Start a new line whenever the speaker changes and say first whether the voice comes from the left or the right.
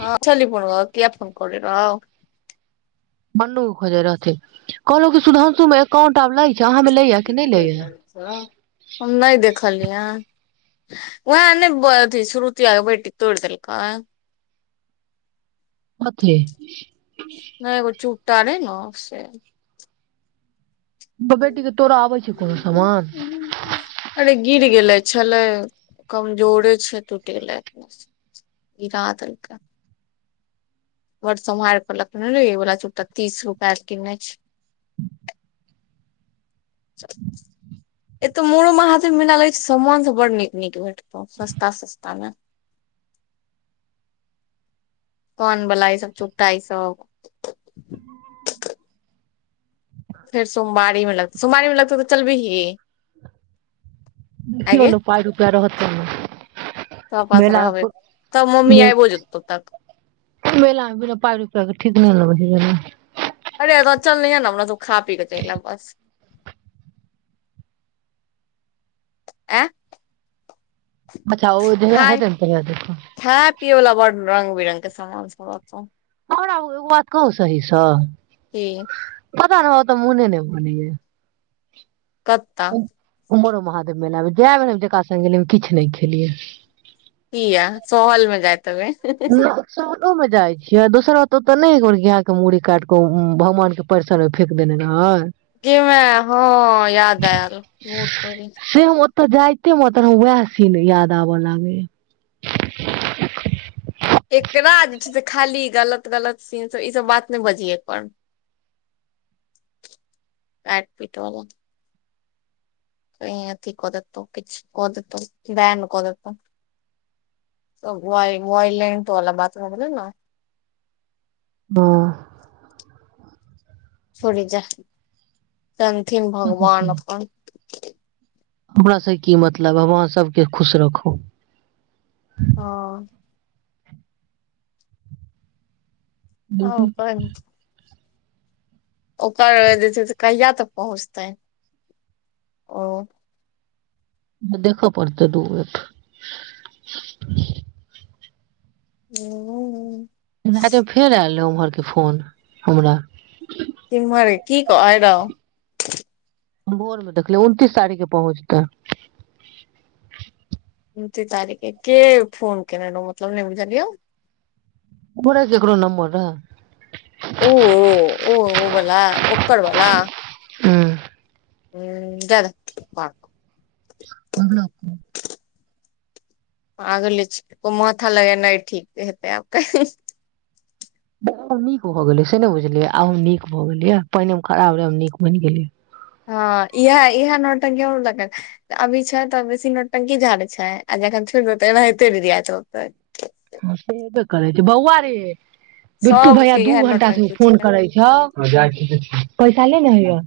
left: हँ चली पन किया फोन कर रह आ
right: बनू खोजे रहे कहलो क सुधांशु मे एकाउंट आब लै जहाँ मे लै ह कि नहि ले य
left: हम नहि देखलिय ह वएहाँ नहि अथी शुरुतिआ बैटी तोड़ि देलकै
right: कथी
left: रे ने से
right: बेटीके तोरा आबै छ कोनो सामान
left: अरे गिर गेलै छलै कमजोरे छै टूटि गेलै अपने गीरादलके बर सम्हारलख वला चू तीस रुपआ किनने छै [unintelligible] एतो मोड़ोमे हाथ मिल लगै छै सामन सब बड नीक नीक भेटतौ सस्ता सस्ता मे
right: [unintelligible]
left: कनवला ई सब चुटा ई सब फेर सोमवारी मे लगत सोमारी मे लगते तऽ चल भीी
right: ओ पाई रुपै रहत त ने
left: तोरा पास
right: मेला
left: रहवे त मम्मी
right: मे
left: आइबो जेत त
right: मेला में बिना पाई रुपैया ठीक नई लगाई छै जेनाई
left: तऽ चल नहि ने अपना सब खा पी के चल आयेब बस आँ
right: अच्छा ओ जहिया
left: खाय
right: हेतै ने तहिया देखब
left: ह पियवला बड़ रंग बिरङंगग सामन सब बढ़ रहतौ
right: आओर बात कहू सहीसँ
left: कि
right: पता नई हमरा उता मोने नई मानई
left: कत्ता
right: उमरो महादेव मेला जय भेल जेका सङ्ग गेलियै हम किछु नहि खेलियै
left: किया सोहलमे जाएत हेबय
right: साउनो मे जाइ छियै दोसर बात ओते ने ग के मुरड़ी काटिके भगवान के परिसर मे फेेक देने रहै
left: गेमै हँ याद आयल बहुत पहिले
right: तऽ जाइते मे त वएह सिन याद आबऽ लागे य
left: एकरा जे छै से खाली गलत गलत सीनसभ ईसभ बात नहि बजियै अपन काइट पीट बला आधी कऽ देतौ किछु कऽ देतो वन कऽ देत त व वेलेंट वला बात भ गिले
right: हँ
left: थोड़ जा जानथिन भगवान अपन
right: हमर से की मतलब हम अहाँ सभके खुश रखब
left: हँ आ
right: बहू
left: ओकर ओकर जे क्षय से कहिया तक पहुँचतै ओ
right: देखा प्रत्यय दुमिनट
left: हू
right: रायत में फेर आल उमहरके फोन हमरा
left: किम्हर की कहै रौ
right: भोर मे देखलिय उनतीस तारीख के पहुँचतै
left: उनतीस तारीखे के फोन केने मतलब ने बिजलियों
right: पता नई केकरो नंबर रहय
left: ओ ओ ओ बला ओकर बला
right: हूँ
left: ह द दे प
right: आगरा पुल।
left: पागले छैय कोइ माथा लगेनाइ ठीक हेतै आब कही।
right: आब नीक भऽ गेलियै से नहि बुझलियै आब हम नीक भऽ गेलियै, पहिने हम खराब रहि आब नीक बनि गेलियै।
left: हँ इएह-इएह नौटकी हमरो लग करत, अभी छैय त बेसी नौटंकी झाड़ैय छैय आ जखन छुइब देबय त एनाहिते डिरिआयत रहतै।
right: ह सुनबे करैय छैय बौआरे। बिट्टू भैया
left: सबके
right: दू
left: इएह
right: घंटा सँ उ
left: नौटंकी छै
right: फोन करैय छौउ, ह जाइछी- जाइछी, पैसा ले ने होइयउ?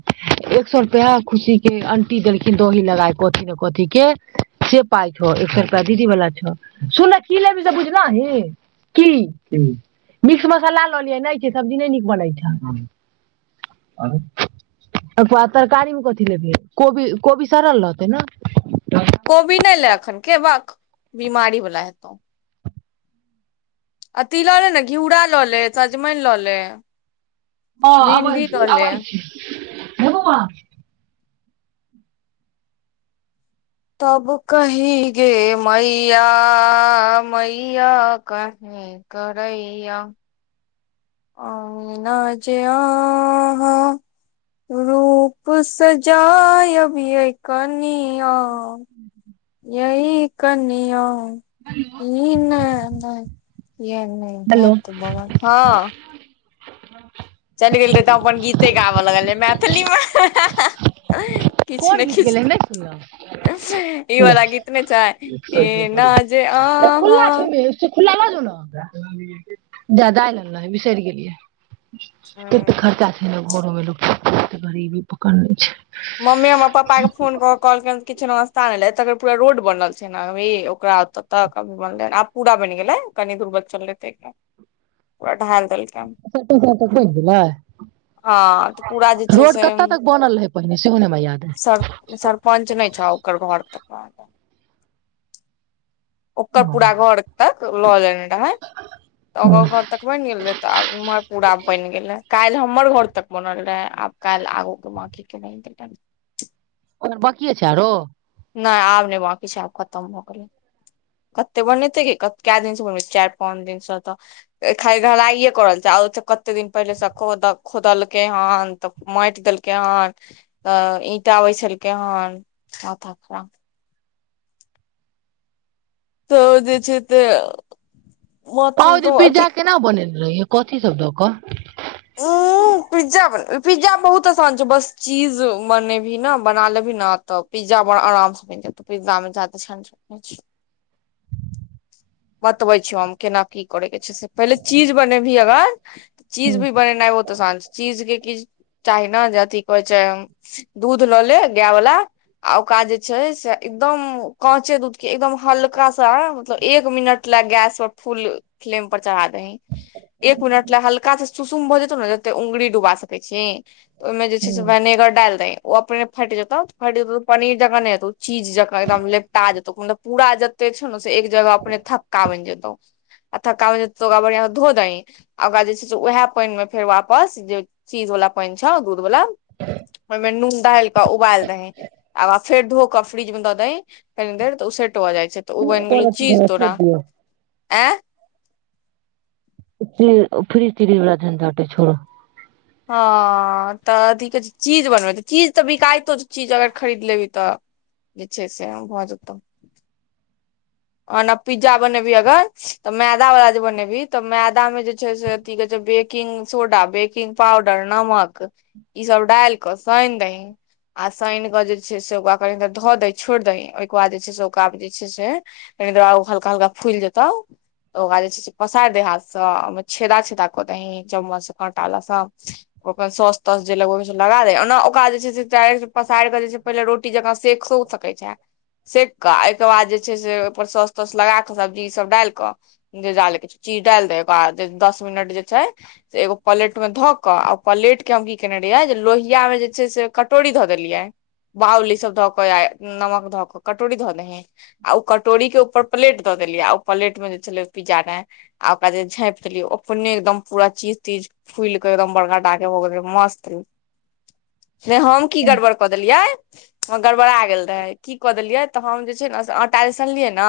right: एक सै रुपैया खुशी के अंटी देलखिन दही लगाय कथी-नै-कथी के से पाय छौउ। एक सै रुपैया दीदी वाला छौउ, सुन न की लेबही से बुझलही, की? मिक्स मसाला ल लिअह, नहि छैय, सब्जी नहि नीक बनैय छैय। ओइके बाद तरकारीमे कथी लेबही कोबी, कोबी सड़ल रहतैय न?
left: कोबी नहि ले एखनके भक्क बिमारी वला हेतह। अथी ल ले ने घिउरा ल ले, सजमनि ल ले।
right: हँ अबैय
left: भिंडी
right: छी,
left: लऽ ले
right: अबैय छी।
left: तब कही गे मैया मैया कही। हे करइय। आउ ना जे आहँ। रूप सजायब यै कनियां। यै कनियां इ नै किये नहि
right: हेलो
left: हेत बनाओल, ह।
right: [inaudible]
left: से गाबैय लगलियै मैथिलीमे।
right: कोन गीत गेलियै नहि सुनलौं।
left: तऽ ई
right: ले,
left: वाला गीत नै छै एना जे
right: खुल्ला
left: अहाँ
right: छैय ने यौ। खुल्ला ल जो न। जा दाइल आनि लेलियै, बिसरि गेलियै। तेत्त खर्चा छैय ने घरोमे लोकके से गरीबी पकड़ने छैय।
left: मम्मी हमर पप्पा के फोन क'क' कहलकै हन कि कहां एलै एत्त तक पूरा रोड बनल छैय ने अभी ओकरा एत्तै तक, अभी बनलै आब पुरा बनि गेलैय कनी दूर। बचल हेतैय कहां, पूरा ढाल देलकै।
right: बनि गेलै
left: हँ त पूरा जे छै
right: रोड
left: से।
right: कतऽ तक बनल रहै पहिने सेहो ने हमरा याद
left: सर-सरपञ्च नहि छौउ ओकर घर तक आ गेलैय। ओकर
right: अइ
left: पूरा घर तक ल लेने रहैय। ओकर घर तक बनि गेल रहैय त आब इम्हर पूरा बनि गेलैय काइल हम। हमर घर तक बनल रहेैय, आब काइल आगु के बांकी के बनि जेतइ।
right: ओनअ बाकीये छैय आरो?
left: नै-आब-नै बांकी छैय आब खतम भ गेलैय। कत्ते बनेतै गै, के दिन सँ बनबय छैय चाइर-पांच दिनसँ त खाली ढलाइए कए रहल छैय। देखैय छीयै कत्ते दिन पहिले सँ खोदलकै हन, तब माटि देलकैय हन, त ईंटा बैसेलकै हन माथा खराब ताउ दैय छैय तैय।
right: पा ओहि दिन पिज्जा केना बनेने रहियै कथी सब दऽ क?
left: उं। पिज्जा बहुत आसान छैय बस चीज बनेबही न बना लेबही न तब पिज्जा बड़ आराम सँ बनि जेतौउ पिज्जामे जयदा झंझट नै छैय।
right: [inaudible]
left: बतबैय छियौ हम केना की करैय के छैय से पहिले चीज बनेबही अगर
right: हूं
left: नै ओ त असान छैय चीज के किछ चाही न जे अथी कहैय छैय दुध ल ले गाय बला। आ ओकरा जे छैय से एकदम काँचे दुध के एकदम हल्का सा मतलब एक मिनट लए गैस पर फुल फ्लेम पर चढ़ा दहि एक मिनट ले हल्का से सुसुम भऽ जेतौ ने जते उंगरी डुबा सकैत छी ओहिमे जे छै से भेनेगर डालि दही ओ अपने फाटि जेतौ फाटि जेत तऽ पनीर जकां नहि हे चीज जकां एकदम लेपटा जेतौ मतलब पूरा लगै छौ न से एक जगह अपने थक्का बनि जेतौ आ थक्का भ' जेतौ त' ओकरा बढ़ियांसं धो दही आ ओकरा जे छै से उएह पानिमे फेर वापस जे चीज बाला पानि छौ दूध बाला ओयमे नून डायल क उबाइल दहि फेर धो क' फ्रिजमे द' दहि तनिक देर तऽ उसे ट भ' जाय छै त' ओ बनि गेलै चीज तोरा
right: ओ फ्री त्री बला झंझट ऐ छोड़ू
left: हँ तऽ अथी कहै छै चीज बनबै छै चीज तऽ बिकाइतो छै चीज अगर खरीद लेबी तऽ जेछे से भ जेतहु ओना पिज़्ज़ा बनेबी अगर तऽ मैदा वाला जे बनेबी तऽ मैदा मे जे छै से अथी कहे छै बेकिंग सोडा बेकिंग पउडर नमक ई सब डालि कऽ साइन दहि आ सानि कऽ जे छै से ओकरा कनि काल धऽ दही छोड़ि दही ओहिके बाद जे छै से ओकरा जे छै से त आ हलका हल्क फुइल जेतौ तऽ ओकरा जे छै से पसारि दही हाथसँ ओहिमे छेदा छेदा कऽ दही चम्मनसँ कांटा बलासँ ओकर सौस तौस जे लगब के छै लगा दही ओना ओकरा जे छै से डायरेक्ट पसायर के पहिले रोटी जकां सेक सकै छै सेक क' एहिके बाद जे छै से सौस तोस लगा के सब्जी सब डायल क जे डालै के चीज डायल दही ओकरा बाद दस मिनट जे है से एगो पलेट मे ध'क' आ उ पेलेट के हम की केने रहियै लोहियामे जेछै से कटोरी ध' देलियै बउली सब ध नमक धऽ क कटोरी धऽ देही आ कटोरी के ऊपर प्लेट द देलीय आ ओ पलेट मे जे छलै पिज्जा ने आ ओकरा जे झांपि देलिय ओ अपने एकदम पूरा चीज तीज फुइल के एकदम बड़का टाक हो भ गेल रहे मस्त
right: [inaudible]
left: नहि हम की गड़बड़ क देलियै गड़बड़ा गेल रहे की कि देलियै तऽ हम जे छै ने से आटा सुनलिय ने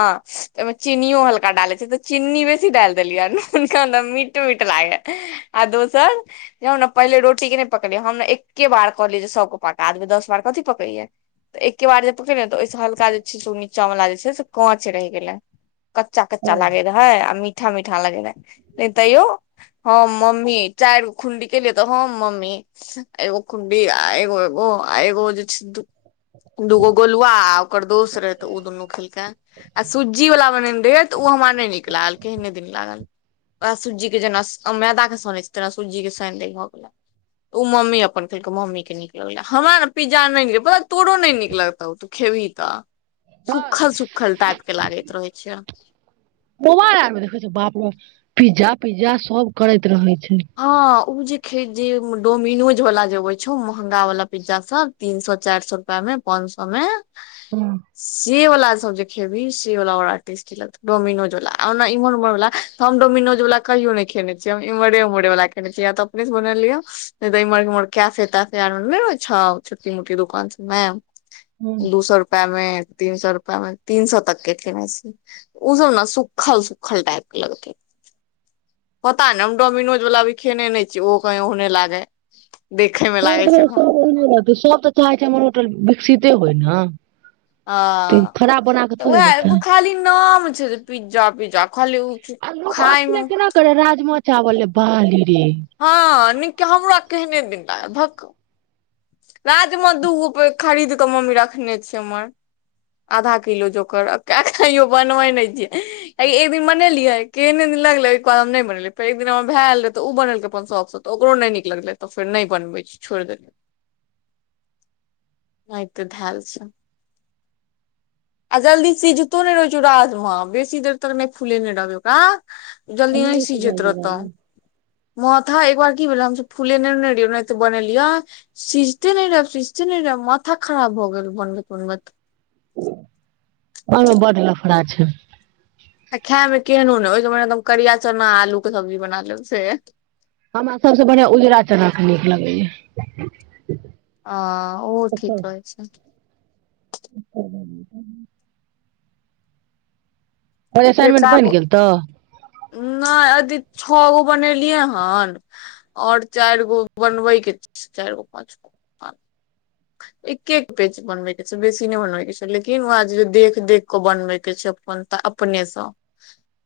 left: ओमे चीनियो हल्का डाल छै त चीनी बेसी डाल देलियै हुनका नै मीट [inaudible] आ दोसर हम पहिले रोटी के नहि पकड़िय हम एके बार कहलिय पकादब दस बार कथी पकैयै एके बार जे पकड़ऽ हलका द छै चु नीचा जे छै से कांच रहि गेलैन कच्चा कच्चा लागे रह है आ मीठा मीठा मीठा लगय रहै नै तैयो हम मम्मी चारि खुंडी केलियै तऽ हम मम्मी एगो कुंडी एगो एगो आ एगो जे छैिधू दूगो गोलुवा आ ओकर दोस्त रहे तऽ ओ दुनू खेलकै आ सुज्जीवला बनेने रहियै तऽ ओ हमरा नहि नीक लागल केहने दैन लागल वयह सूज्जी के जेना मैदा के सनैत छै तेना सूजी के साइन दही भऽ गेलै उ मम्मी अपन खेलकै मम्मी के नीक लगलै हमरा न पिज़्ज़ा आर नहि नीक पता है तोरो नहि नीक लगतौ खेब हीं त' रहे छै
right: [unintelligible] पिज़्ज़ा पिज़्ज़ा सब करैत रहै छै
left: हँ उ जे खी जे डोमिनोज बला जे आबै छौ महंगा वला पिज़्ज़ा सब तीन सए चारि सए रुपा मे पांच समय से बला सभ जे खेबहि से बला टेस्टी लगतौ डोमिनोज बला ने इमहर उमरला त हम डोमिनोज बला नहि खेने छै इमर उमर अपने बनलिय छटीोी [unintelligible] दोकान मै
right: हम्म
left: दू सौ रुप प मे तीन सौ रुपआ मे तीन सौ तक के ख ओ सब ने सुखल सुखल टाइप लगतै
right: ह
left: पता ने हम डोमिनोज वालला भी खेने नहि छीियै ओहो कही होने लागे देखे मे लागे
right: रहै
left: छै
right: सब तऽ चाहै छै हमर होटल विकसिते होय ने
left: आ
right: तऽ खराब बना कऽ थोड़े
left: तऽ
right: देतै
left: ओ खाली नाम छै पिज्जा पिज्जा खाली खायमे
right: म चा बल बालिय
left: हँ निका हम मु र क ह नहि दन्द भक राजमे दूगो प खरीद कऽ मम्मी रखने छ हमर आधा किलो जोकयो बनबै नहि छियि एक दिन मनेलियै के गलार बन फेर एक दिन हमर भयल रहे तऽ ओ बनेलकै अपन शौक तऽ ओकरो नहि नीक ललै तऽ फेर नहि बनबै छोड़ देल न तऽ धेल छै आ जल्दी सिझतो नहि रहै छौ राजमे बेसी देर तक नहि फूलेने रहबै ओकरा जल्दी नहि सी
right: सिझाइ
left: जैत रह
right: छै
left: तऽ
right: राजमा
left: मथा एक बार की भेल हमस फूलेने ने र त बनेलिय सिझते नहि रहब सिझते नहि रहब माथा खराब भ गेल बनबैत बनबैत
right: ओमे बड लफड़ छै
left: आ खाय मे केहन ने ओहि एकदम करिया चना आलू के सब्जी बना लेब से
right: हमरा सभसँ बढ़िआँ उजरा चना नीक लगैएा
left: आ ओ ठीक रहै छै
right: ओ त ब
left: फेर
right: असाइनमेंट बनि
left: कहाबू
right: गेल तऽ
left: नहि य छओ गो बनेलियै हन और चारि गो बनबे के चार गो पाच हँ एक एक पेज बनबैके छै बेसी नहि बनबैके छै लेकिन ओ आज जे देख देख के बनबैके छै जप अपनेसँ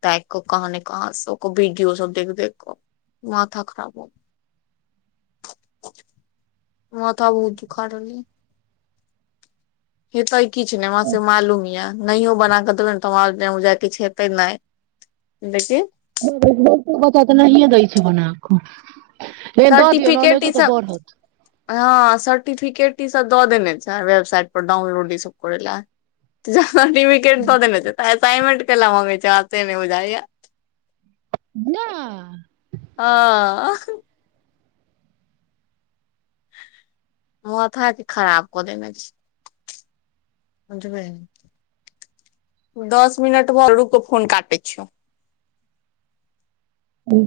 left: त क कहाँ ने कहाँ सब वीडियो सब देख देख क माथा खराब ह
right: ह
left: माथा बहुत दुखा रहल औय किछु नहि वहाँ से मालूम य नहियो बना के देबै ने तोजा किछु हेतै नहि लेकिन
right: ब बथ तऽ नहि अ दै छै बने आखो
left: सर्टिफिकेट ई हँ सर्टिफिकेट दऽ देने छ वेबसइट पर डाउनलोड ई सब करै ल सर्टिफिकेट दऽ देने छै त असाइनमेंट के मंगे छै से नहि बुझाइया
right: नहि
left: आ मुथऽ ह क खराब क देने छै समझबै दस मिनट भर रुकऽ फोन काटै छियौ
right: ह अ